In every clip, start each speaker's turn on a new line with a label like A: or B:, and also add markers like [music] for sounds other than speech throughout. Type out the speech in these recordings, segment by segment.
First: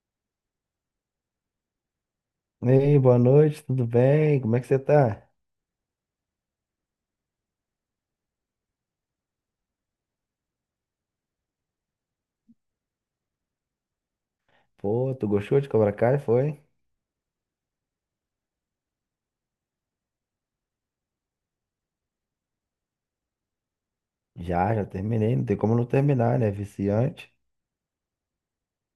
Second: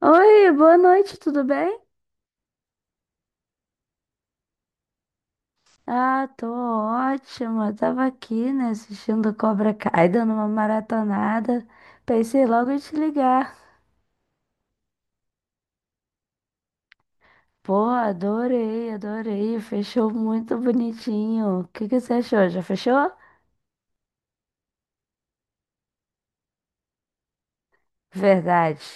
A: Oi, boa noite, tudo bem?
B: Ei, boa noite, tudo bem? Como é que você tá?
A: Ah, tô ótima. Tava aqui, né, assistindo Cobra Kai, dando uma maratonada. Pensei logo em te ligar.
B: Pô, tu gostou de Cobra Kai, foi?
A: Pô, adorei, adorei. Fechou muito bonitinho. O que que você achou? Já fechou?
B: Já terminei, não tem como não terminar, né? Viciante.
A: Verdade.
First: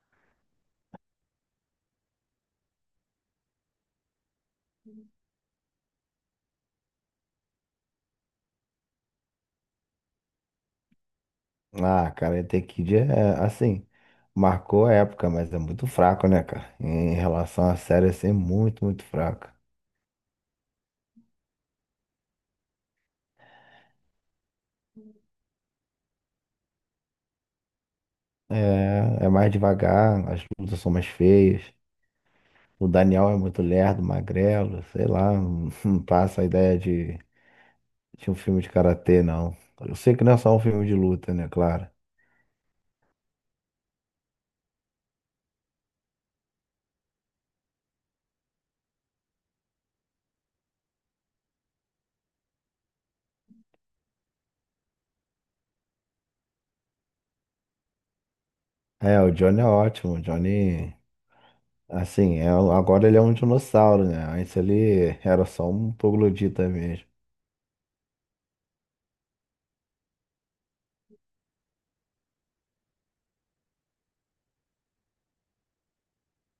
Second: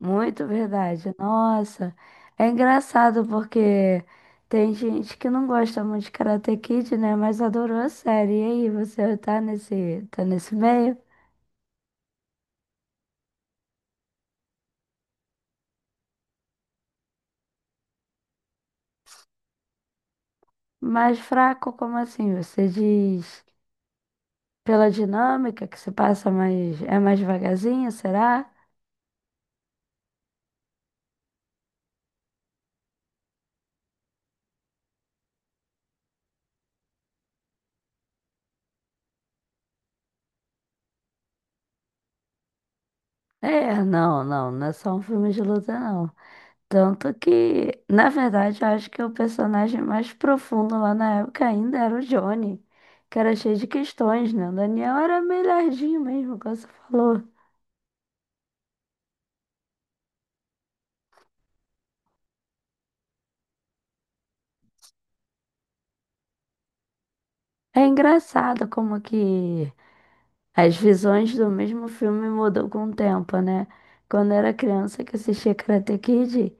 A: Muito verdade. Nossa, é engraçado porque tem gente que não gosta muito de Karate Kid, né, mas adorou a série. E aí, você tá nesse meio?
B: Ah, cara, até Kid é assim, marcou a época, mas é muito fraco, né, cara? Em relação à série, assim, é muito fraco.
A: Mais fraco, como assim? Você diz pela dinâmica que se passa mais. É mais devagarzinho, será?
B: É mais devagar, as lutas são mais feias. O Daniel é muito lerdo, magrelo, sei lá, não [laughs] não passa a ideia de um filme de karatê, não. Eu sei que não é só um filme de luta, né, claro.
A: É, não, não, não é só um filme de luta, não. Tanto que, na verdade, eu acho que o personagem mais profundo lá na época ainda era o Johnny, que era cheio de questões, né? O Daniel era melhorzinho mesmo, como você falou.
B: É, o Johnny é ótimo. O Johnny, assim, agora ele é um dinossauro, né? Antes ele era só um troglodita mesmo.
A: É engraçado como que as visões do mesmo filme mudou com o tempo, né? Quando eu era criança que assistia Karate Kid.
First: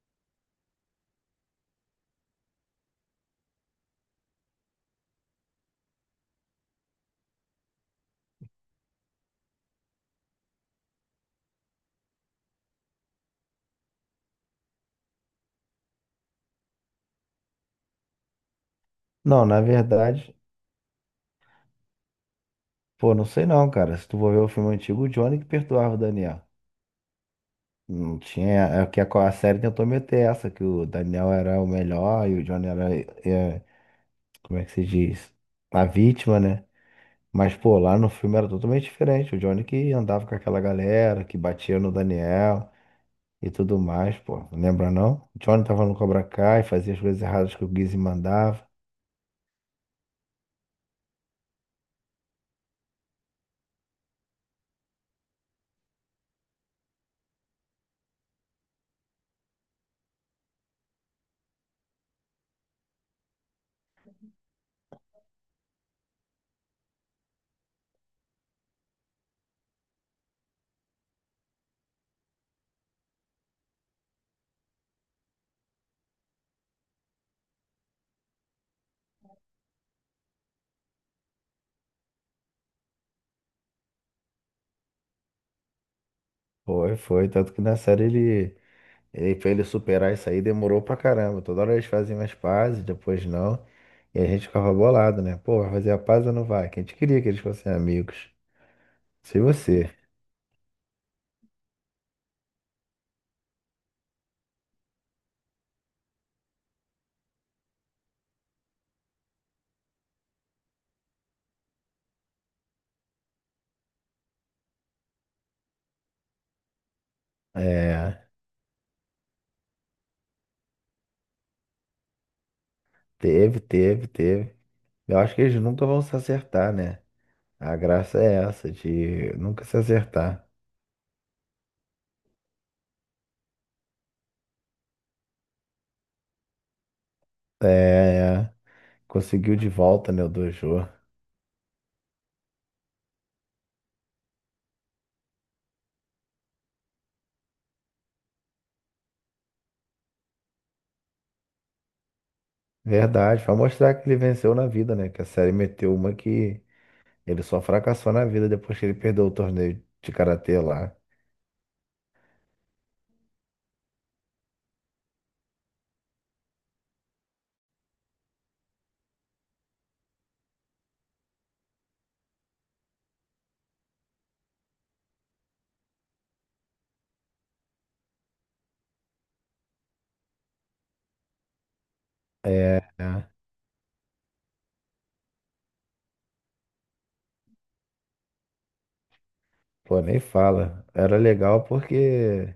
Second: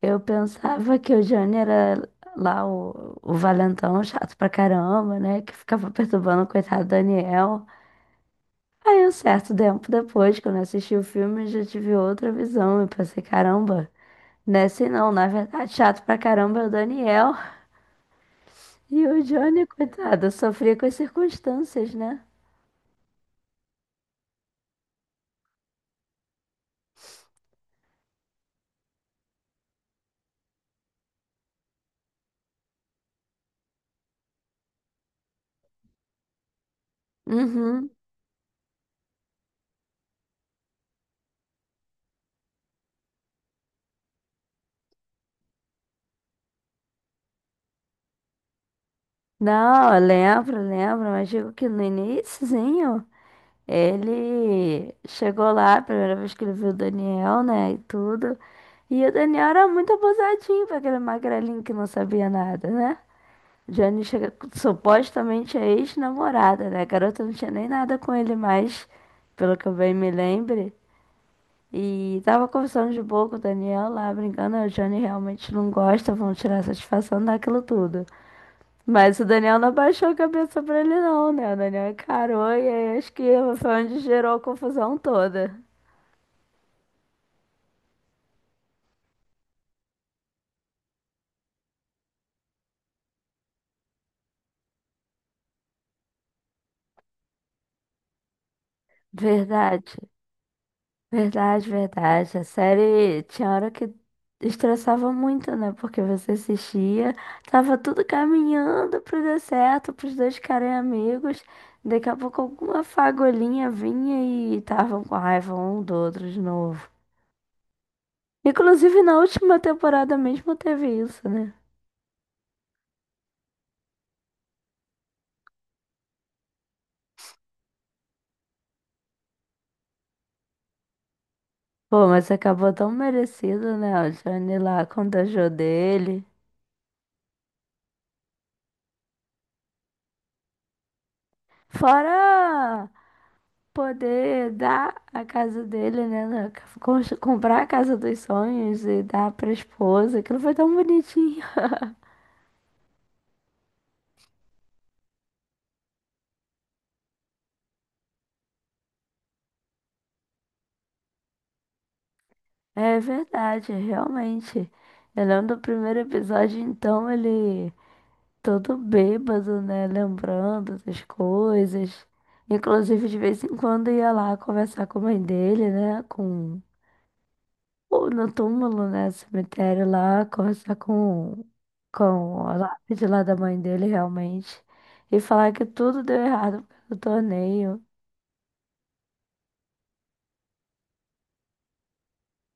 A: Eu pensava que o Johnny era lá o valentão chato pra caramba, né? Que ficava perturbando o coitado do Daniel. Aí, um certo tempo depois, quando eu assisti o filme, eu já tive outra visão. Eu pensei, caramba, nesse não, na verdade, chato pra caramba é o Daniel. E o
B: Não, na
A: Johnny, coitado,
B: verdade,
A: sofria com as circunstâncias, né?
B: pô, não sei não, cara. Se tu for ver o filme antigo, o Johnny que perdoava o Daniel. Não tinha. É que a série tentou meter essa, que o Daniel era o melhor e o Johnny era, é, como é que se diz? A vítima, né? Mas, pô,
A: Uhum.
B: lá no filme era totalmente diferente. O Johnny que andava com aquela galera, que batia no Daniel e tudo mais, pô. Não lembra não? Johnny tava no Cobra Kai, fazia as coisas erradas que o Gizzy mandava.
A: Não, eu lembro, lembro, mas digo que no iníciozinho. Ele chegou lá, a primeira vez que ele viu o Daniel, né, e tudo. E o Daniel era muito abusadinho pra aquele magrelinho que não sabia nada, né? Jane chega, supostamente a ex-namorada, né? A garota não tinha nem nada com ele mais, pelo que eu bem me lembre. E tava conversando de boa com o Daniel lá, brincando. A Jane realmente não gosta, vão tirar satisfação daquilo tudo. Mas o Daniel não abaixou a cabeça pra ele, não, né? O Daniel encarou e aí acho que foi onde gerou a confusão toda.
B: Foi. Tanto que na série pra ele superar isso aí demorou pra caramba. Toda hora eles faziam as pazes, depois não. E a gente ficava bolado, né? Pô, vai fazer a paz ou não vai? Que a gente queria que eles fossem amigos. Se você.
A: Verdade, verdade, verdade. A série tinha hora que estressava muito, né? Porque você assistia, tava tudo caminhando pro dar certo, pros dois ficarem amigos. Daqui a pouco alguma fagulhinha vinha e estavam com raiva um do outro de novo.
B: É,
A: Inclusive na última temporada mesmo teve isso, né?
B: teve. Eu acho que eles nunca vão se acertar, né? A graça é essa, de nunca se acertar.
A: Pô, mas acabou tão merecido, né? O Johnny lá contagiou dele.
B: É, conseguiu de volta, né, o Dojo.
A: Fora poder dar a casa dele, né? Comprar a casa dos sonhos e dar pra esposa. Aquilo foi tão bonitinho.
B: Verdade, pra mostrar que ele venceu na vida, né? Que a série meteu uma que ele só fracassou na vida depois que ele perdeu o torneio de karatê lá.
A: É verdade, realmente. Eu lembro do primeiro episódio, então, ele todo bêbado, né? Lembrando das coisas. Inclusive, de vez em quando ia lá conversar com a mãe dele, né? Com ou no túmulo, né? Cemitério lá, conversar com a
B: É,
A: lápide lá
B: né?
A: da mãe dele, realmente. E falar que tudo deu errado por causa do torneio,
B: Pô, nem fala. Era legal porque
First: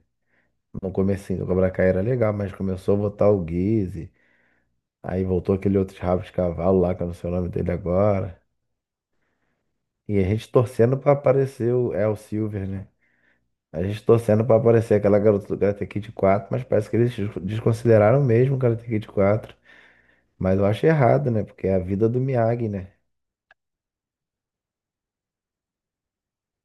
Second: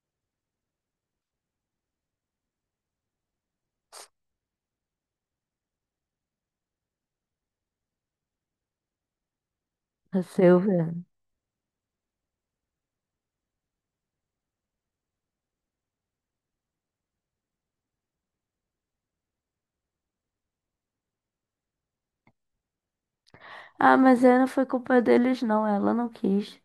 B: no comecinho do Cobra Kai era legal, mas começou a botar o Guise, aí voltou aquele outro rabo de cavalo lá, que eu não sei o nome dele agora. E
A: a
B: a gente
A: Silvia.
B: torcendo pra aparecer o El Silver, né? A gente torcendo pra aparecer aquela garota do Karate Kid 4, mas parece que eles desconsideraram mesmo o Karate Kid 4. Mas eu acho errado, né? Porque é a vida do Miyagi, né?
A: Ah, mas aí não foi culpa deles, não. Ela não quis.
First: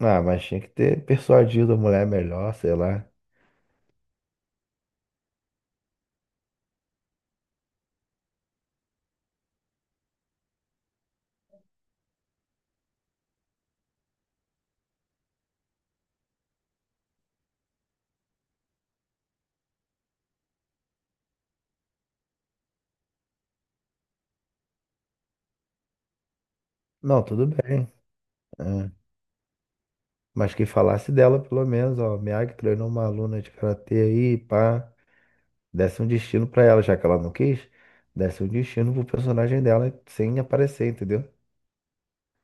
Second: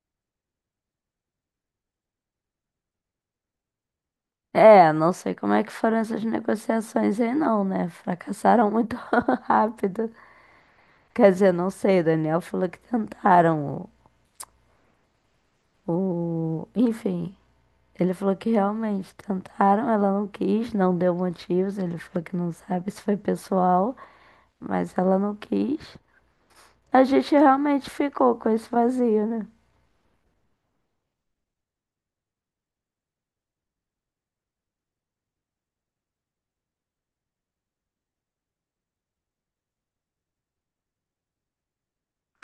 B: Ah, mas tinha que ter persuadido a mulher melhor, sei lá.
A: É, não sei como é que foram essas negociações aí, não, né? Fracassaram muito [laughs] rápido. Quer dizer, não sei, o Daniel falou que tentaram enfim, ele falou que realmente tentaram, ela não quis, não deu motivos. Ele falou que não sabe se foi pessoal, mas ela não quis. A
B: Não,
A: gente
B: tudo bem.
A: realmente ficou com esse
B: É.
A: vazio, né?
B: Mas que falasse dela, pelo menos, ó. Miyagi treinou uma aluna de karatê aí, pá. Desse um destino pra ela, já que ela não quis. Desse um destino pro personagem dela sem aparecer, entendeu?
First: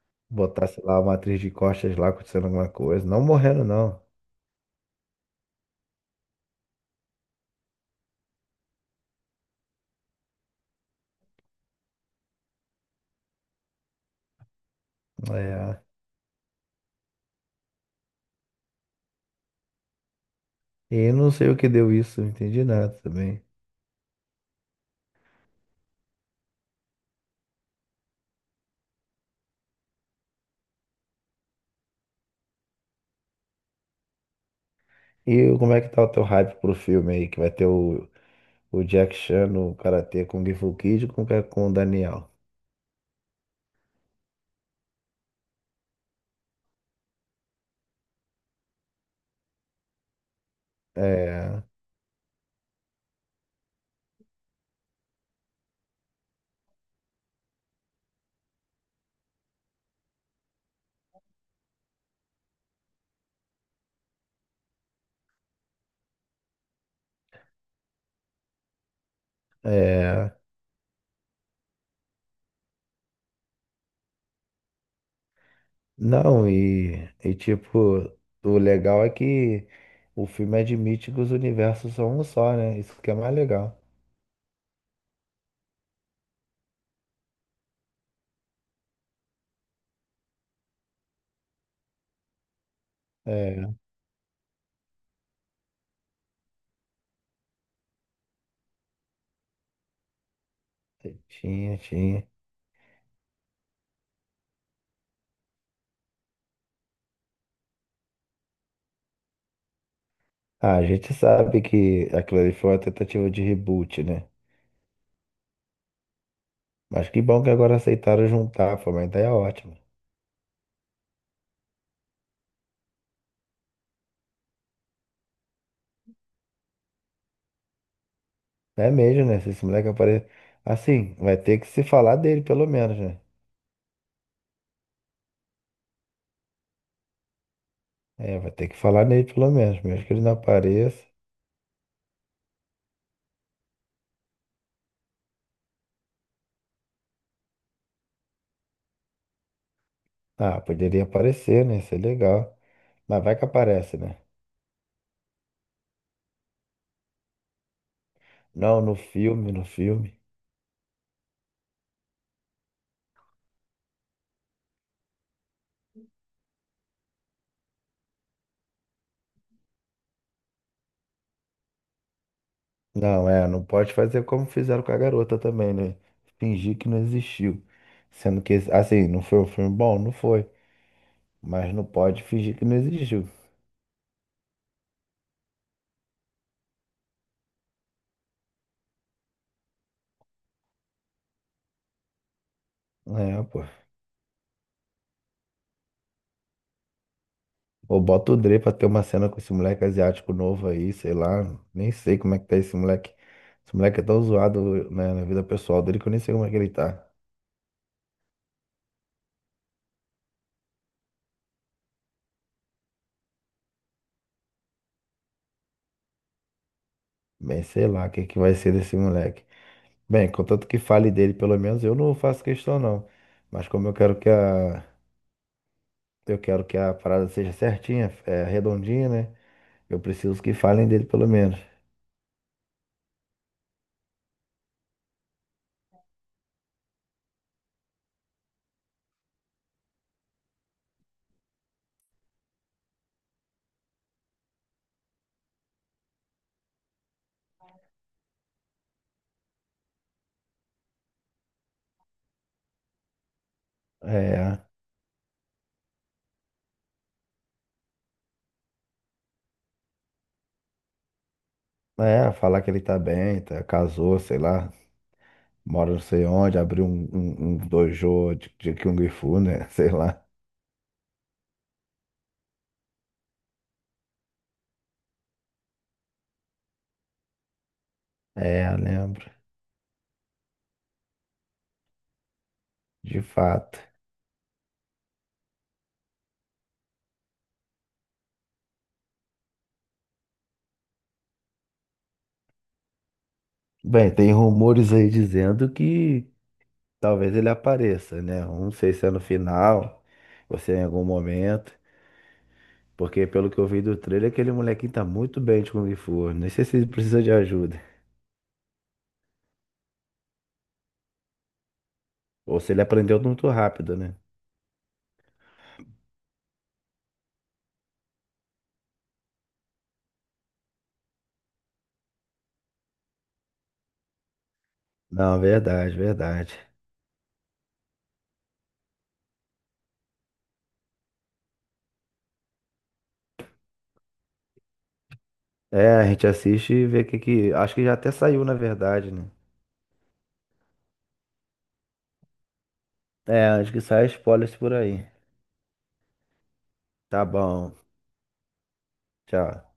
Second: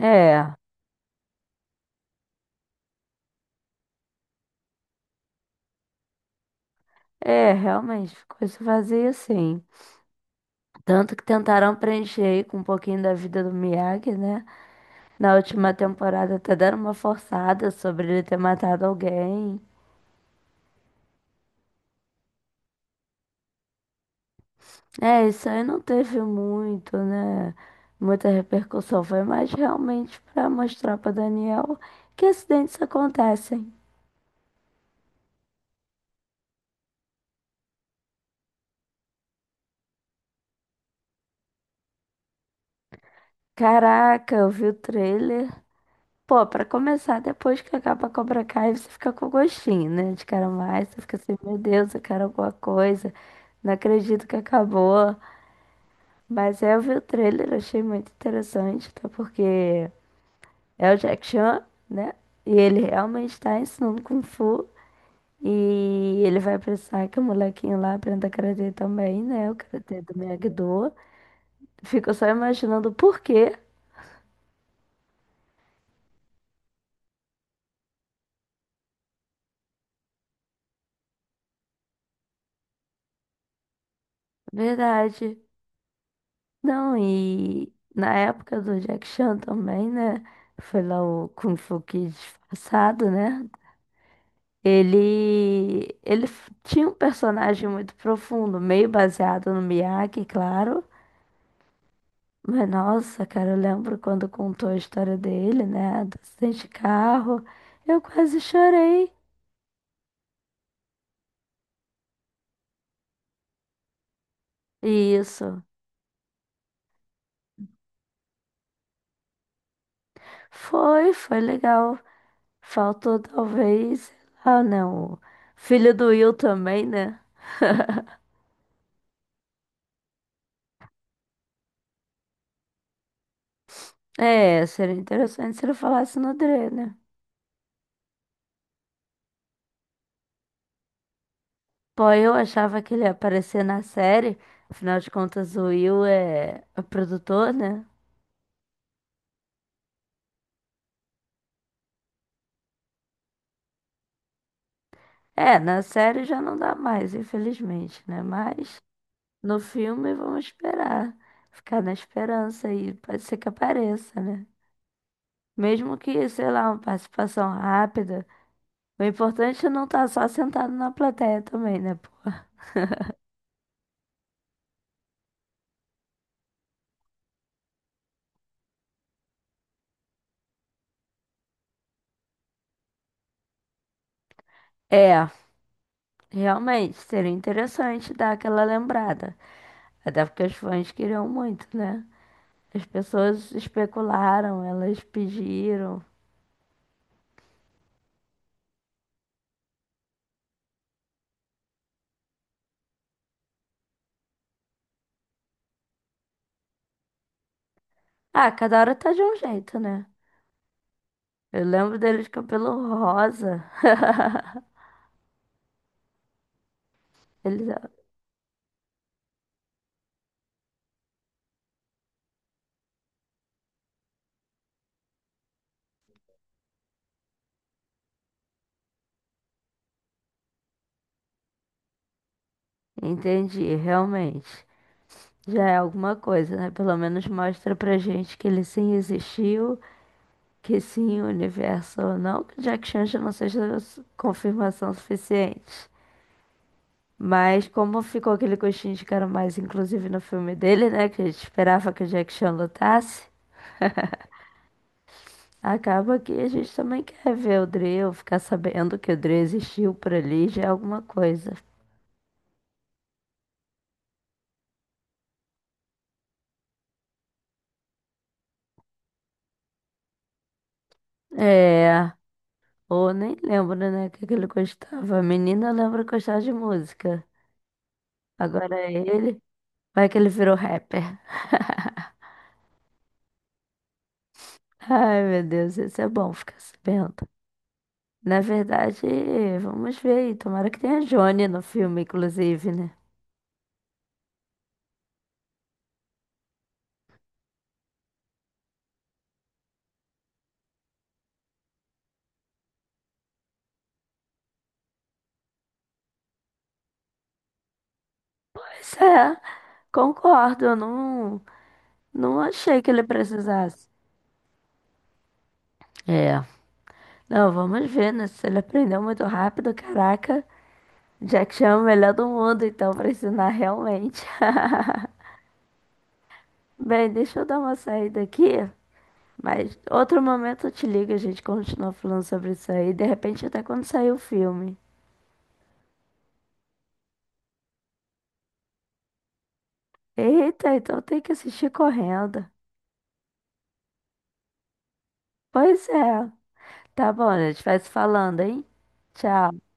A: É,
B: Botasse lá uma atriz de costas lá acontecendo alguma coisa. Não morrendo, não.
A: realmente ficou esse vazio sim. Tanto que tentaram preencher aí com um pouquinho da vida do Miyagi, né? Na última
B: É.
A: temporada até deram uma forçada sobre ele ter matado alguém.
B: E não sei o que deu isso, não entendi nada também.
A: É, isso aí não teve muito, né? Muita repercussão. Foi mais realmente pra mostrar pra Daniel que acidentes acontecem.
B: E como é que tá o teu hype pro filme aí, que vai ter o Jack Chan no Karate com o Fu Kid com o Daniel.
A: Caraca, eu vi o trailer. Pô, pra começar, depois que acaba Cobra Kai, você fica com gostinho, né? De cara mais, você fica assim, meu
B: É,
A: Deus, eu quero alguma coisa. Não acredito que acabou. Mas é, eu vi o trailer, achei muito interessante, até porque é o Jack Chan, né? E ele realmente tá ensinando Kung Fu. E ele vai precisar que o molequinho lá aprenda karatê também, né? O karatê do
B: é.
A: Miyagi-Do. Fico só imaginando por quê.
B: Não, tipo, o legal é que o filme admite que os universos são um só, né? Isso que é mais legal.
A: Verdade. Não, e na época do Jack Chan também, né? Foi lá o Kung Fu Kid disfarçado, né?
B: É,
A: Tinha um personagem muito profundo, meio baseado no Miyagi, claro.
B: tinha.
A: Mas nossa, cara, eu lembro quando contou a história dele, né? Do acidente de carro. Eu quase chorei.
B: Ah, a gente sabe que aquilo ali foi uma tentativa de reboot, né?
A: Isso.
B: Mas que bom que agora aceitaram juntar, foi uma ideia ótima.
A: Foi, foi legal. Faltou talvez, sei lá, né? O filho do Will também, né?
B: É mesmo, né? Se esse moleque aparecer. Assim, vai ter que se falar dele, pelo menos, né?
A: É, seria interessante se ele falasse no Dre, né?
B: É, vai ter que falar nele pelo menos, mesmo que ele não apareça.
A: Pô, eu achava que ele ia aparecer na série. Afinal de contas, o Will é o produtor, né?
B: Ah, poderia aparecer, né? Isso é legal. Mas vai que aparece, né?
A: É, na série já não dá mais, infelizmente, né? Mas
B: Não, no filme,
A: no
B: no
A: filme
B: filme.
A: vamos esperar. Ficar na esperança aí. Pode ser que apareça, né? Mesmo que, sei lá, uma participação rápida. O importante é não estar só sentado na plateia também, né, pô?
B: Não, é, não pode fazer como fizeram com a garota também, né? Fingir que não existiu. Sendo que, assim, não foi um filme bom? Não foi. Mas não pode fingir que não existiu.
A: É, realmente, seria interessante dar aquela lembrada. Até porque os fãs queriam muito, né? As
B: É,
A: pessoas
B: pô.
A: especularam, elas pediram.
B: Ou bota o Dre pra ter uma cena com esse moleque asiático novo aí, sei lá. Nem sei como é que tá esse moleque. Esse moleque é tão zoado, né, na vida pessoal dele que eu nem sei como é que ele tá.
A: Ah, cada hora tá de um jeito, né? Eu lembro deles de cabelo rosa. [laughs]
B: Bem,
A: Eles...
B: sei
A: ah,
B: lá o que que vai ser desse moleque. Bem, contanto que fale dele, pelo menos eu não faço questão não. Mas como eu quero que a parada seja certinha, é, redondinha, né? Eu preciso que falem dele pelo menos.
A: entendi, realmente. Já é alguma coisa, né? Pelo menos mostra pra gente que ele sim existiu. Que sim, o universo ou não que Jack Chan já não seja confirmação suficiente. Mas como ficou aquele gostinho de quero mais, inclusive no filme dele, né? Que a gente esperava que o Jack Chan lutasse.
B: É,
A: Acaba que a gente também quer ver o Dre, ou ficar sabendo que o Dre existiu por ali, já é alguma coisa.
B: falar que ele tá bem, tá, casou, sei lá, mora não sei onde, abriu um dojo de Kung Fu, né? [laughs] Sei lá.
A: É, ou nem lembro, né, o que que ele gostava. A menina lembra que de música.
B: É,
A: Agora
B: eu
A: é
B: lembro,
A: ele, vai que ele virou rapper.
B: de fato.
A: Ai, meu Deus, isso é bom ficar sabendo. Na verdade, vamos ver aí. Tomara que tenha Johnny no filme, inclusive, né?
B: Bem, tem rumores aí dizendo que talvez ele apareça, né? Não sei se é no final, ou se é em algum momento. Porque pelo que eu vi do trailer, aquele molequinho tá muito bem de Kung Fu. Nem sei se ele precisa de ajuda.
A: Pois é, concordo. Eu não, não
B: Ou se
A: achei
B: ele
A: que ele
B: aprendeu muito
A: precisasse.
B: rápido, né?
A: É. Não, vamos ver, né? Se ele aprendeu muito rápido, caraca. Jack Chan é o melhor do mundo, então, pra ensinar realmente. [laughs]
B: Não, verdade.
A: Bem, deixa eu dar uma saída aqui. Mas outro momento eu te ligo, a gente continua falando sobre isso aí. De repente, até quando sair o filme.
B: É, a gente assiste e vê o que que. Acho que já até saiu, na verdade, né?
A: Eita, então tem que assistir correndo.
B: É, acho que sai spoilers por aí.
A: Pois é. Tá
B: Tá
A: bom, a gente
B: bom.
A: vai se falando, hein?
B: Tchau.
A: Tchau.